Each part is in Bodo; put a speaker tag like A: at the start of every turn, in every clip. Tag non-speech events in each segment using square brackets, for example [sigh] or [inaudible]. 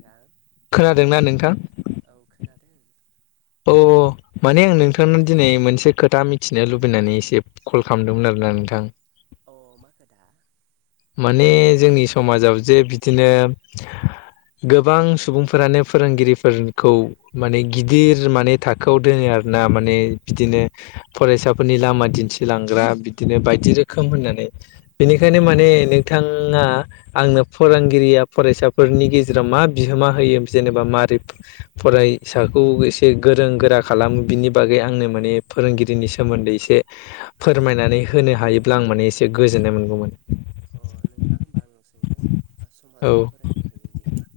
A: रां
B: खोनादोंना नोंथां?
A: औ खोनादों
B: अ माने आं नोंथांनाव दिनै मोनसे खोथा मिथिनो लुबैनानैसो कल खालामदोंमोन आरो ना नोंथां
A: अ मा खोथा?
B: माने जोंनि समाजाव जे बिदिनो गोबां सुबुंफोरानो फोरोंगिरिफोरखौ माने गिदिर माने थाखोआव दोनो आ रो ना माने बिदिनो फरायसाफोरनि लामा दिन्थिलांग्रा बिदिनो बायदि रोखोम होननानै बेनिखायनो
A: अ
B: माने नोंथाङा आंनो फोरोंगिरिया फरायसाफोरनि गेजेराव मा बिहोमा होयो? जेनेबा मारै फरायसाखौ एसे गोरों गोरा खालामो बिनि बागै आंनो माने फोरोंगिरि रिनि सोमोन्दै एसे फोरमायनानै होनो हायोब्ला आं माने एसे गोजोननाय मोनगौमोन।
A: अ नोंथाङा होनबा आंनाव सोंदों
B: औ
A: समाजाव फोरोंगिरिनि बिहोमा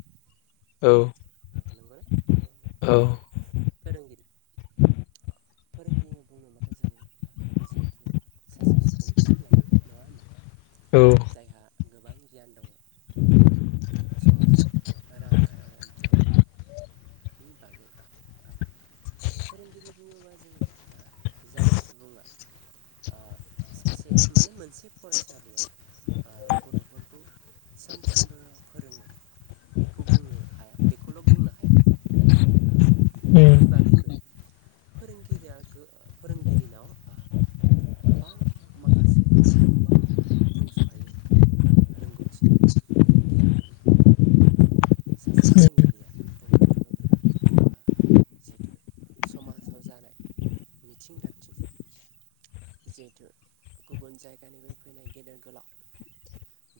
A: नंगौना
B: औ
A: औ
B: औ
A: फोरोंगिरि
B: [inaudible]
A: फोरोंगिरि बुङोबाथ' जों जिहेथु सासे सुबुंखौनो लायो। नङा होनबा?
B: औ
A: जायहा गोबां गियान दङ समाजारि रांखान्थियारि नि बागै आ फोरोंगिरि बुङोबा जोङो जाय सुबुङा आ सासे माने मोनसे फरायसालियाव ओ गथ'फोरखौ सानफ्रामबो फोरोङो बेखौ बुंनो हाया बेखौल' बुंनो हाया
B: उम
A: बिनि बागैबो फोरोंगिरिया फोरोंगिरिनाव आ गोबां माखासे माने गोबां बुंस'हायै रोंगौथि गियान दङ सासे फोरोंगिरिया बुंनो थाङोब्ला आ जिथु समाजाव जानाय मिथिं दावथिं जिहेथु गुबुन जायगानिफ्राय फैनाय गेदेर गोलाव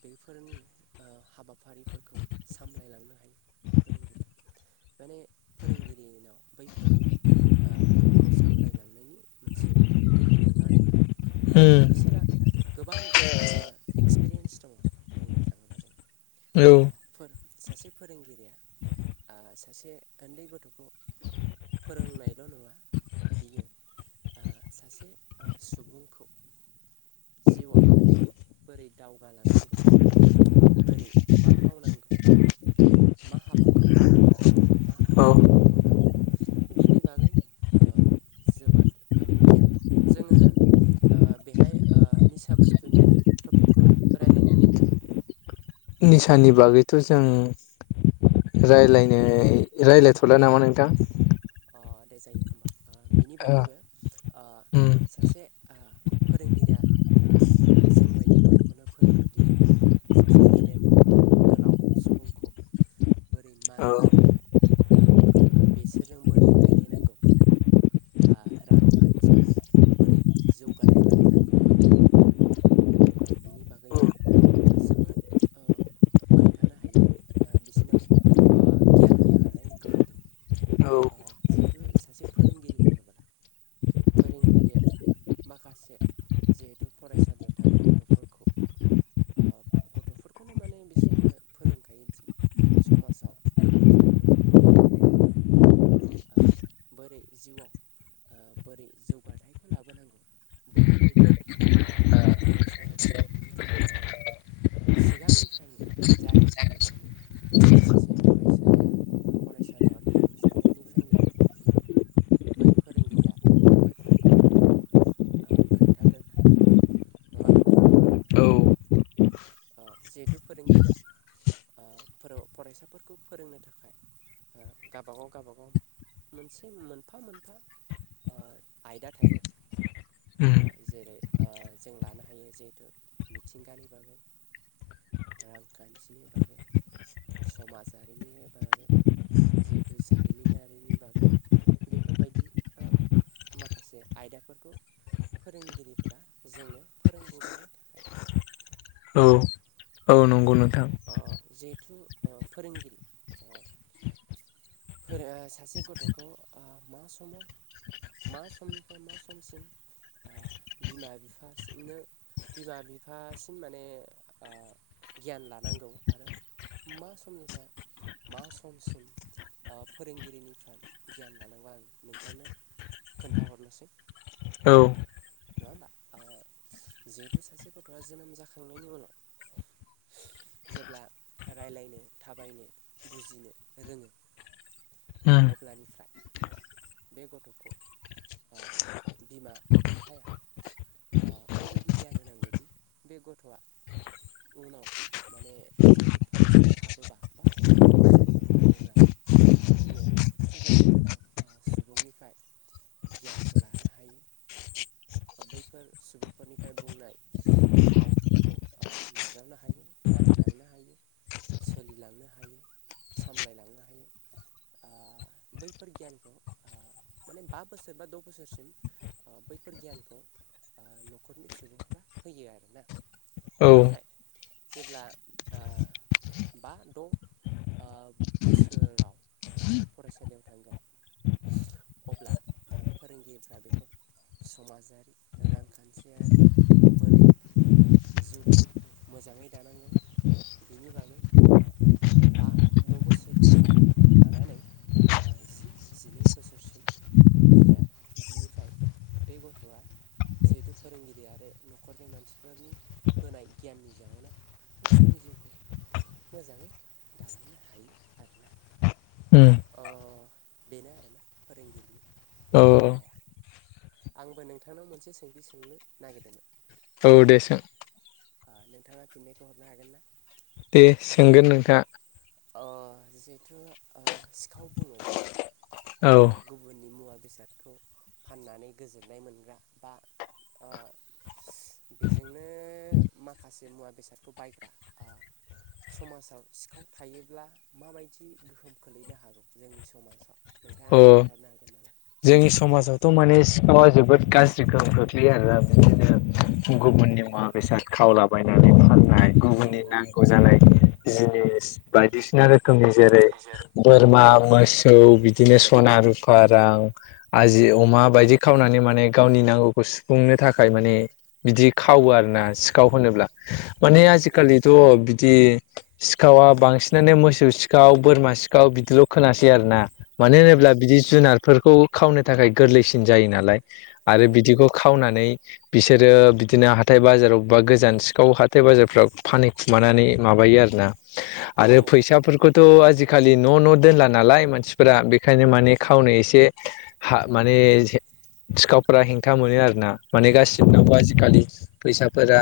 A: बेफोरनि ओ हाबाफारिफोरखौ सामलायलांनो हायो फोरोंगिरिया
B: [inaudible]
A: माने फोरोंगिरिनाव बैफोर ओ खौ सामलायलांनायनि मोनसे गोहो दं आरोना मानोना
B: उम
A: बिसोरहा गोबां ओ एक्सपिरियेन्स दङ बुंनो थाङोब्ला जों
B: औ
A: अ फोर सासे फोरोंगिरिया सासे आ ओन्दै गथ'खौ फोरोंनायल' नङा बियो ओ सासे सुबुंखौ जिउआव बोरै दावगालांनांगौ बोरै मा मावनांगौ मा हाबाखौ मावनाङा मा
B: औ
A: हाबाखौ मावनांगौ बिनि बागै ओ जोबोद माने गियान दं जोङो ओ बेहाय ओ निसा बुस्थुनि टपिकखौ राय्लायनो हायो ना
B: निसानि बागैथ' जों रायलायनो रायजलायथ'ला नामा नोंथां
A: अ दे जायो होमबा बिनि बागैबो
B: उम
A: सासे ओ फोरोंगिरिया जोंबायदि गथ'फोरनो फोरोङनोदि ओ सासे गेदेर गोलाव सुबुंखौ बोरै मान
B: औ
A: होनांगौ बेसोरजों बोरै रायलायनांगौ आ रांखान्थियाव बोरै जौगाथाय लाबोनांगौ
B: [inaudible]
A: बिनि बागैबो जोबोद ओ खोन्थानो हायो माने ओ बिसिनाव ओ गियान होनो हानाय गोहो दङ जिहेथु सासे फोरोंगिरि होनोब्ला फोरोंगिरिया माखासे जिहेथु फरायसालियाव थानाय गथ'फोरखौ ओ गथ'फोरखौनो माने बिसोरो फोरोंखायोदि समाजाव आखुथायफोरखौ बोरै देखायनांगौ ओ बोरै जिउआव बोरै जौगाथायाइखौ लाबोनांगौ बैफोरबायदि ओ खोथानि सायाव बे ओ सिगांनिफ्रायनो जागायजेननायनिफ्रायनो सासे फरायसाया फरायसालियाव थांजेननायनिफ्रायनो बै फोरोंगिरिया बैफोर बाथ्राफोरखौ खोन्थागोनखाय नङा होमबा।
B: औ
A: ओ जिहेथु फोरोंगिरिया। ओ फोर' फरायसाफोरखौ फोरोंनो थाखाय ओ गाबागाव गाबागाव मोनसे मोनफा मोनफा ओ आयदा थायो
B: उम
A: ओ जेरै ओ जों लानो हायो जिहेथु मिथिंगानि बागै
B: [inaudible]
A: रांखान्थिनि बागै समाजारिनि बागै जिहेथु जारिमिनारिनि बागै बेफोरबायदि ओ माखासे आयदाफोरखौ फोरोंगिरिफोरा जोंनो फोरोंबोबाय थाखायो
B: औ औ नंगौ नों
A: अ जिहेथु ओ फोरोंगिरि ओ फोर ओ सासे गथ'खौ ओ मा समाव मा समनिफ्राय मा समसिम आ बिमा बिफानो बिमा बिफासिम माने ओ गियान ला नांगौ आरो मा समनिफ्राय मा समसिम ओ फोरोंगिरिनिफ्राय गियान लानांगौ आं नोंथांनो खोन्थाहरनोसै
B: औ
A: नङा होमबा ओ जिहेथु सासे गथ'आ जोनोम जाखांनायनि उनाव जेब्ला रायलायनो थाबायनो बुजिनो रोङो
B: उम
A: अब्लानिफ्राय बे गथ'खौ आ बिमा बिफाया
B: [inaudible]
A: आ ओरैबायदि गियान होनांगौदि बे गथ'आ उनाव माने जिहेतु फरायसालियाव हाबोबा बा गुबुन जायगायाव थाङोबा बियो गेदेर गोलाव आ सुबुंनिफ्राय गियानखौ लानो हायो बैफोर सुबुंफोरनिफ्राय बुंनाय रावफोरखौ आ नाजावनो हायो मानिलांनो हायो सोलिलांनो हायो सामलायलांनो हायो आ बैफोर गियानखौ आ माने बा बोसोर बा द' बोसोरसिम अ बैफोर गियानखौ ओ न'खरनि सुबुंफोरा होयो आरो ना
B: औ
A: बेनिफाय जेब्ला आ बा द' आ बोसोराव जिहेतु फरायसालियाव थांगोन अब्ला दा फोरोंगिरिफ्रा बेखौ समाजारि रांखान्थियारि बोरै ओ जिउखौ मोजाङै दानांगौ बिनि बागै आ बा द' बोसोरनिफ्राय लानानै ओ जि जिनै बोसोरसिम होयो आरो बिनिफाय बे गथ'आ जिहेथु फोरोंगिरि आरो न'खरनि मानसिफोरनि होनाय गियाननि जाहोनाव गावनि जिउखौ मोजाङै दालांनो हायो आरो ना
B: उम
A: अ बेनो आरोना फोरोंगिरिनि
B: औ
A: बिहोमाया आंबो नोंथांनाव मोनसे सोंथि सोंनो नागिरदोंमोन
B: औ दे सों
A: आ नोंथाङा फिन्नायखौ हरनो हागोन ना
B: दे सोंगोन नोंथाङा
A: अ जिहेथु ओ सिखाव बुङो जोङो
B: औ
A: ओ गुबुननि मुवा बेसादखौ फाननानै गोजोननाय मोनग्रा बा ओ
B: [inaudible]
A: बेजोंनो माखासे मुवा बेसादखौ बायग्रा आ समाजाव सिखाव थायोब्ला माबायदि गोहोम खोलैनो हागौ जोंनि समाजाव नोंथाङा
B: अ
A: खोन्थाहरनो हागोन नामा
B: जोंनि समाजावथ' माने सिखावा जोबोद गाज्रि गोहोम खोख्लैयो आरोना बिदिनो
A: औ औ
B: गुबुननि मुवा बेसाद खावलाबायनानै फाननाय
A: औ
B: गुबुननि नांगौ जानाय जिनिस बायदिसिना रोखोमनि जेरै बोरमा मोसौ बिदिनो सना रुफा रां आजि अमा बायदि खावनानै माने गावनि नांगौखौ सुफुंनो थाखाय माने बिदि खाव खावो आरोना सिखाव होनोब्ला माने
A: औ
B: आजिखालिथ' बि दि सिखावा बांसिनानो मोसौ सिखाव बोरमा सिखाव बिदिल' खोनासै आरोना मानो होनोब्ला
A: औ
B: बिदि जुनारफोरखौ खावनो थाखाय गोरलैसिन जायो नालाय
A: औ
B: आरो
A: औ
B: बिदिखौ
A: नंगौ
B: खावनानै बिसोर बिसोरो बिदिनो हाथाय बाजारावबबा गोजान सिखाव हाथाय बाजारफ्राव फानखुमानानै माबायो आरो ना आरो
A: औ
B: फैसाफोरखौथ' आजि जिखालि न' न' दोनला नालाय मानसिफोरा बेखायनो माने खावनो एसे हा माने एसे सिखावफोरा हेंथा मोनो आरोना माने गासि
A: औ
B: नागौ
A: औ
B: आजिखालि फैसाफोरा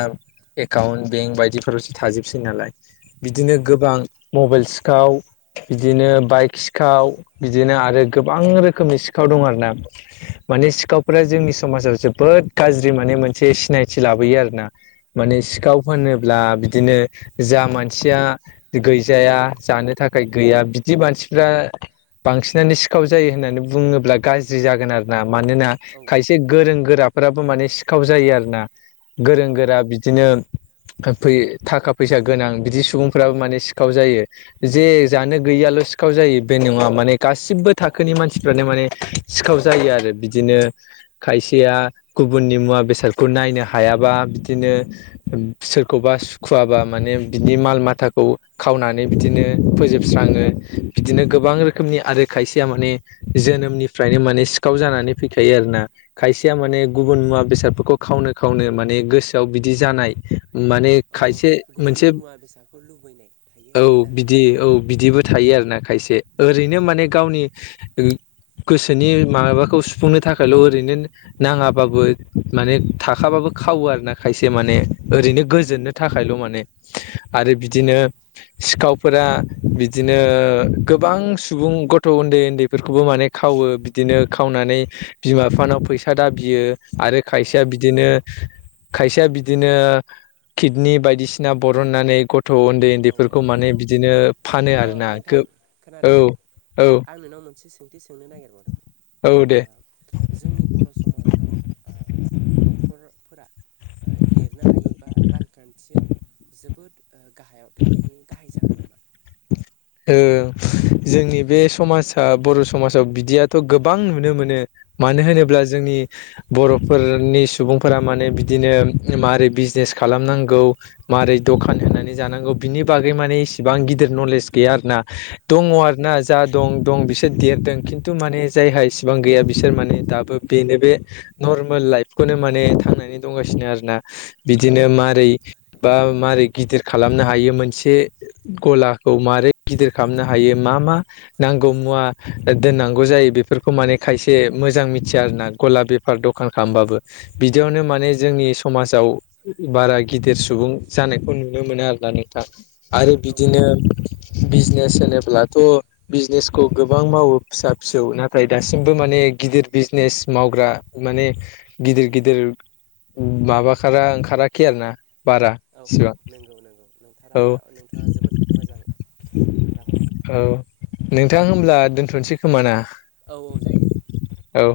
B: एकाउन्ट बेंक बायदिफोरावसो थाजोबसै नालाय
A: औ
B: बिदिनो गोबां मबाइल सिखाव बिदिनो बाइक सिखाव बिदिनो आरो गोबां रोखोमनि सि खाव दं आरो ना माने सिखावफोरा जोंनि समाजाव जोबोद गाज्रि माने मोनसे सि सिनायथि लाबोयो आर ना माने सिखाव फानोब्ला बिदिनो जा मानसिया गैजाया जानो थाखाय गैया बिदि मानसिफ्रा बांसिनानो सिखाव जायो होननानै बुङो। ल्बा गाज्रि जागोन आरोना मानोना
A: औ
B: खायसे गोरों गोरा फोराबो माने सिखाव जायो आरो ना गोरों
A: औ
B: गोरा बिदिनो फोयो थाखा फैसा गोनां बिदि सुबुंफ्राबो माने सिखाव जायो जे जानो गैयियाल ल' सिखाव जायो बे नङा माने गासिबो थाखोनि मानसिफ्रानो माने सिखाव जायो आरो बिदिनो खायसेया गुबुननि मुवा बेसादखौ नायनो हायाब बा बिदिनो सोरखौबा सुखुवाबा माने बिनि माल माथाखौ खावनानै बिदिनो फोजोबस्राङो बिदिनो गोबां रोखोमनि आरो खायसेया माने जोनोमनि फ्रायनो माने सिखाव जानानै फैखायो आरो ना खायसेया माने गुबुन मुवा बेसादफोरखौ खावनो खावनो माने गोसोआव बिदि जानाय माने
A: औ
B: खायसे मोनसे
A: गुबुननि मुवा बेसादखौ लुबैनाय थायो
B: औ
A: आरोना
B: बिदि औ बिदिबो थायो आरो ना खायसे ओरैनो माने गावनि ओ गोसोनि माबाखौ सुफुंनो थाखायल' ओरैनो नाङाबाबो माने थाखाबाबो खावो आरो ना खायसे माने ओरैनो गोजोननो थाखायल' माने आरो
A: औ
B: बिदिनो सिखावफोरा बिदिनो गोबां सुबुं गथ' उन्दै उन्दैफोरखौबो माने खावो बिदिनो खावनानै बिमा बिफानाव फैसा दाबियो आरो
A: औ
B: खायसेया
A: औ औ
B: बिदिनो खायसेया बिदिनो किडनि बायदिसिना बरननानै ग थ' उन्दै
A: औ
B: उन्दैफोरखौ
A: औ
B: माने
A: औ
B: बिदिनो फानो आरो ना
A: नोंथां
B: गोब
A: खोनादों
B: औ औ
A: आं नोंनाव मोनसे सोंथि सोंनो नागिरबावदोंमोन
B: औ दे
A: [inaudible] जोंनि बर' समाजाव [inaudible] ओ देरनो हायो बा रांखान्थियाव जोबोद गाहाय। [inaudible]
B: ओ जोंनि बे समाजा बर' समाजाव बिदियाथ' गोबां नुनो मोनो। मानो
A: औ
B: होनोब्ला जोंनि बर'फोरनि सुबुंफोरा माने बिदिनो माबारै बिजनेस खालामनांगौ मारै दखान होनानै जानांगौ बिनि बागै माने इसेबां गिदिर नलेज गैया आरोना दङ
A: औ
B: आरोना जा दं दं बिसोर देरदों खिन्थु माने जायहा इसेबां गैया बिसोर माने दाबो बेनो बे न फरमेल लाइफखौनो माने थांनानै दंगासिनो आरोना बिदिनो मारै बा मारै गिदिर खालामनो हायो मोनसे गला खौ मारै गिदिर खालामनो हायो मा-मा नांगौ मुवा दोननांगौ जायो बेफोरखौ माने खायसे मोजां मिथिया आरोना गला बेफार दखान खालामबाबो बिदियावनो माने जोंनि समाजाव औ बारा गिदिर सुबुं जानायखौ नुनो मोनो आरोना नोंथां आरो
A: औ औ
B: बिदिनो बिजनेस होनोब्लाथ' बिजनेसखौ गोबां मावो फिसा फिसौ नाथाय दासिमबो माने गिदिर बिजनेस मावग्रा माने गिदिर-गिदिर माबाखारा ओंखाराखै आरोना बारा इसिबां
A: थारा
B: औ
A: नोंथाङा जोबोद मोजां खोथाखौनो
B: औ
A: बुंदों।
B: नोंथां होमब्ला दोन्थ'सै खोमाना
A: औ औ जायो दे
B: औ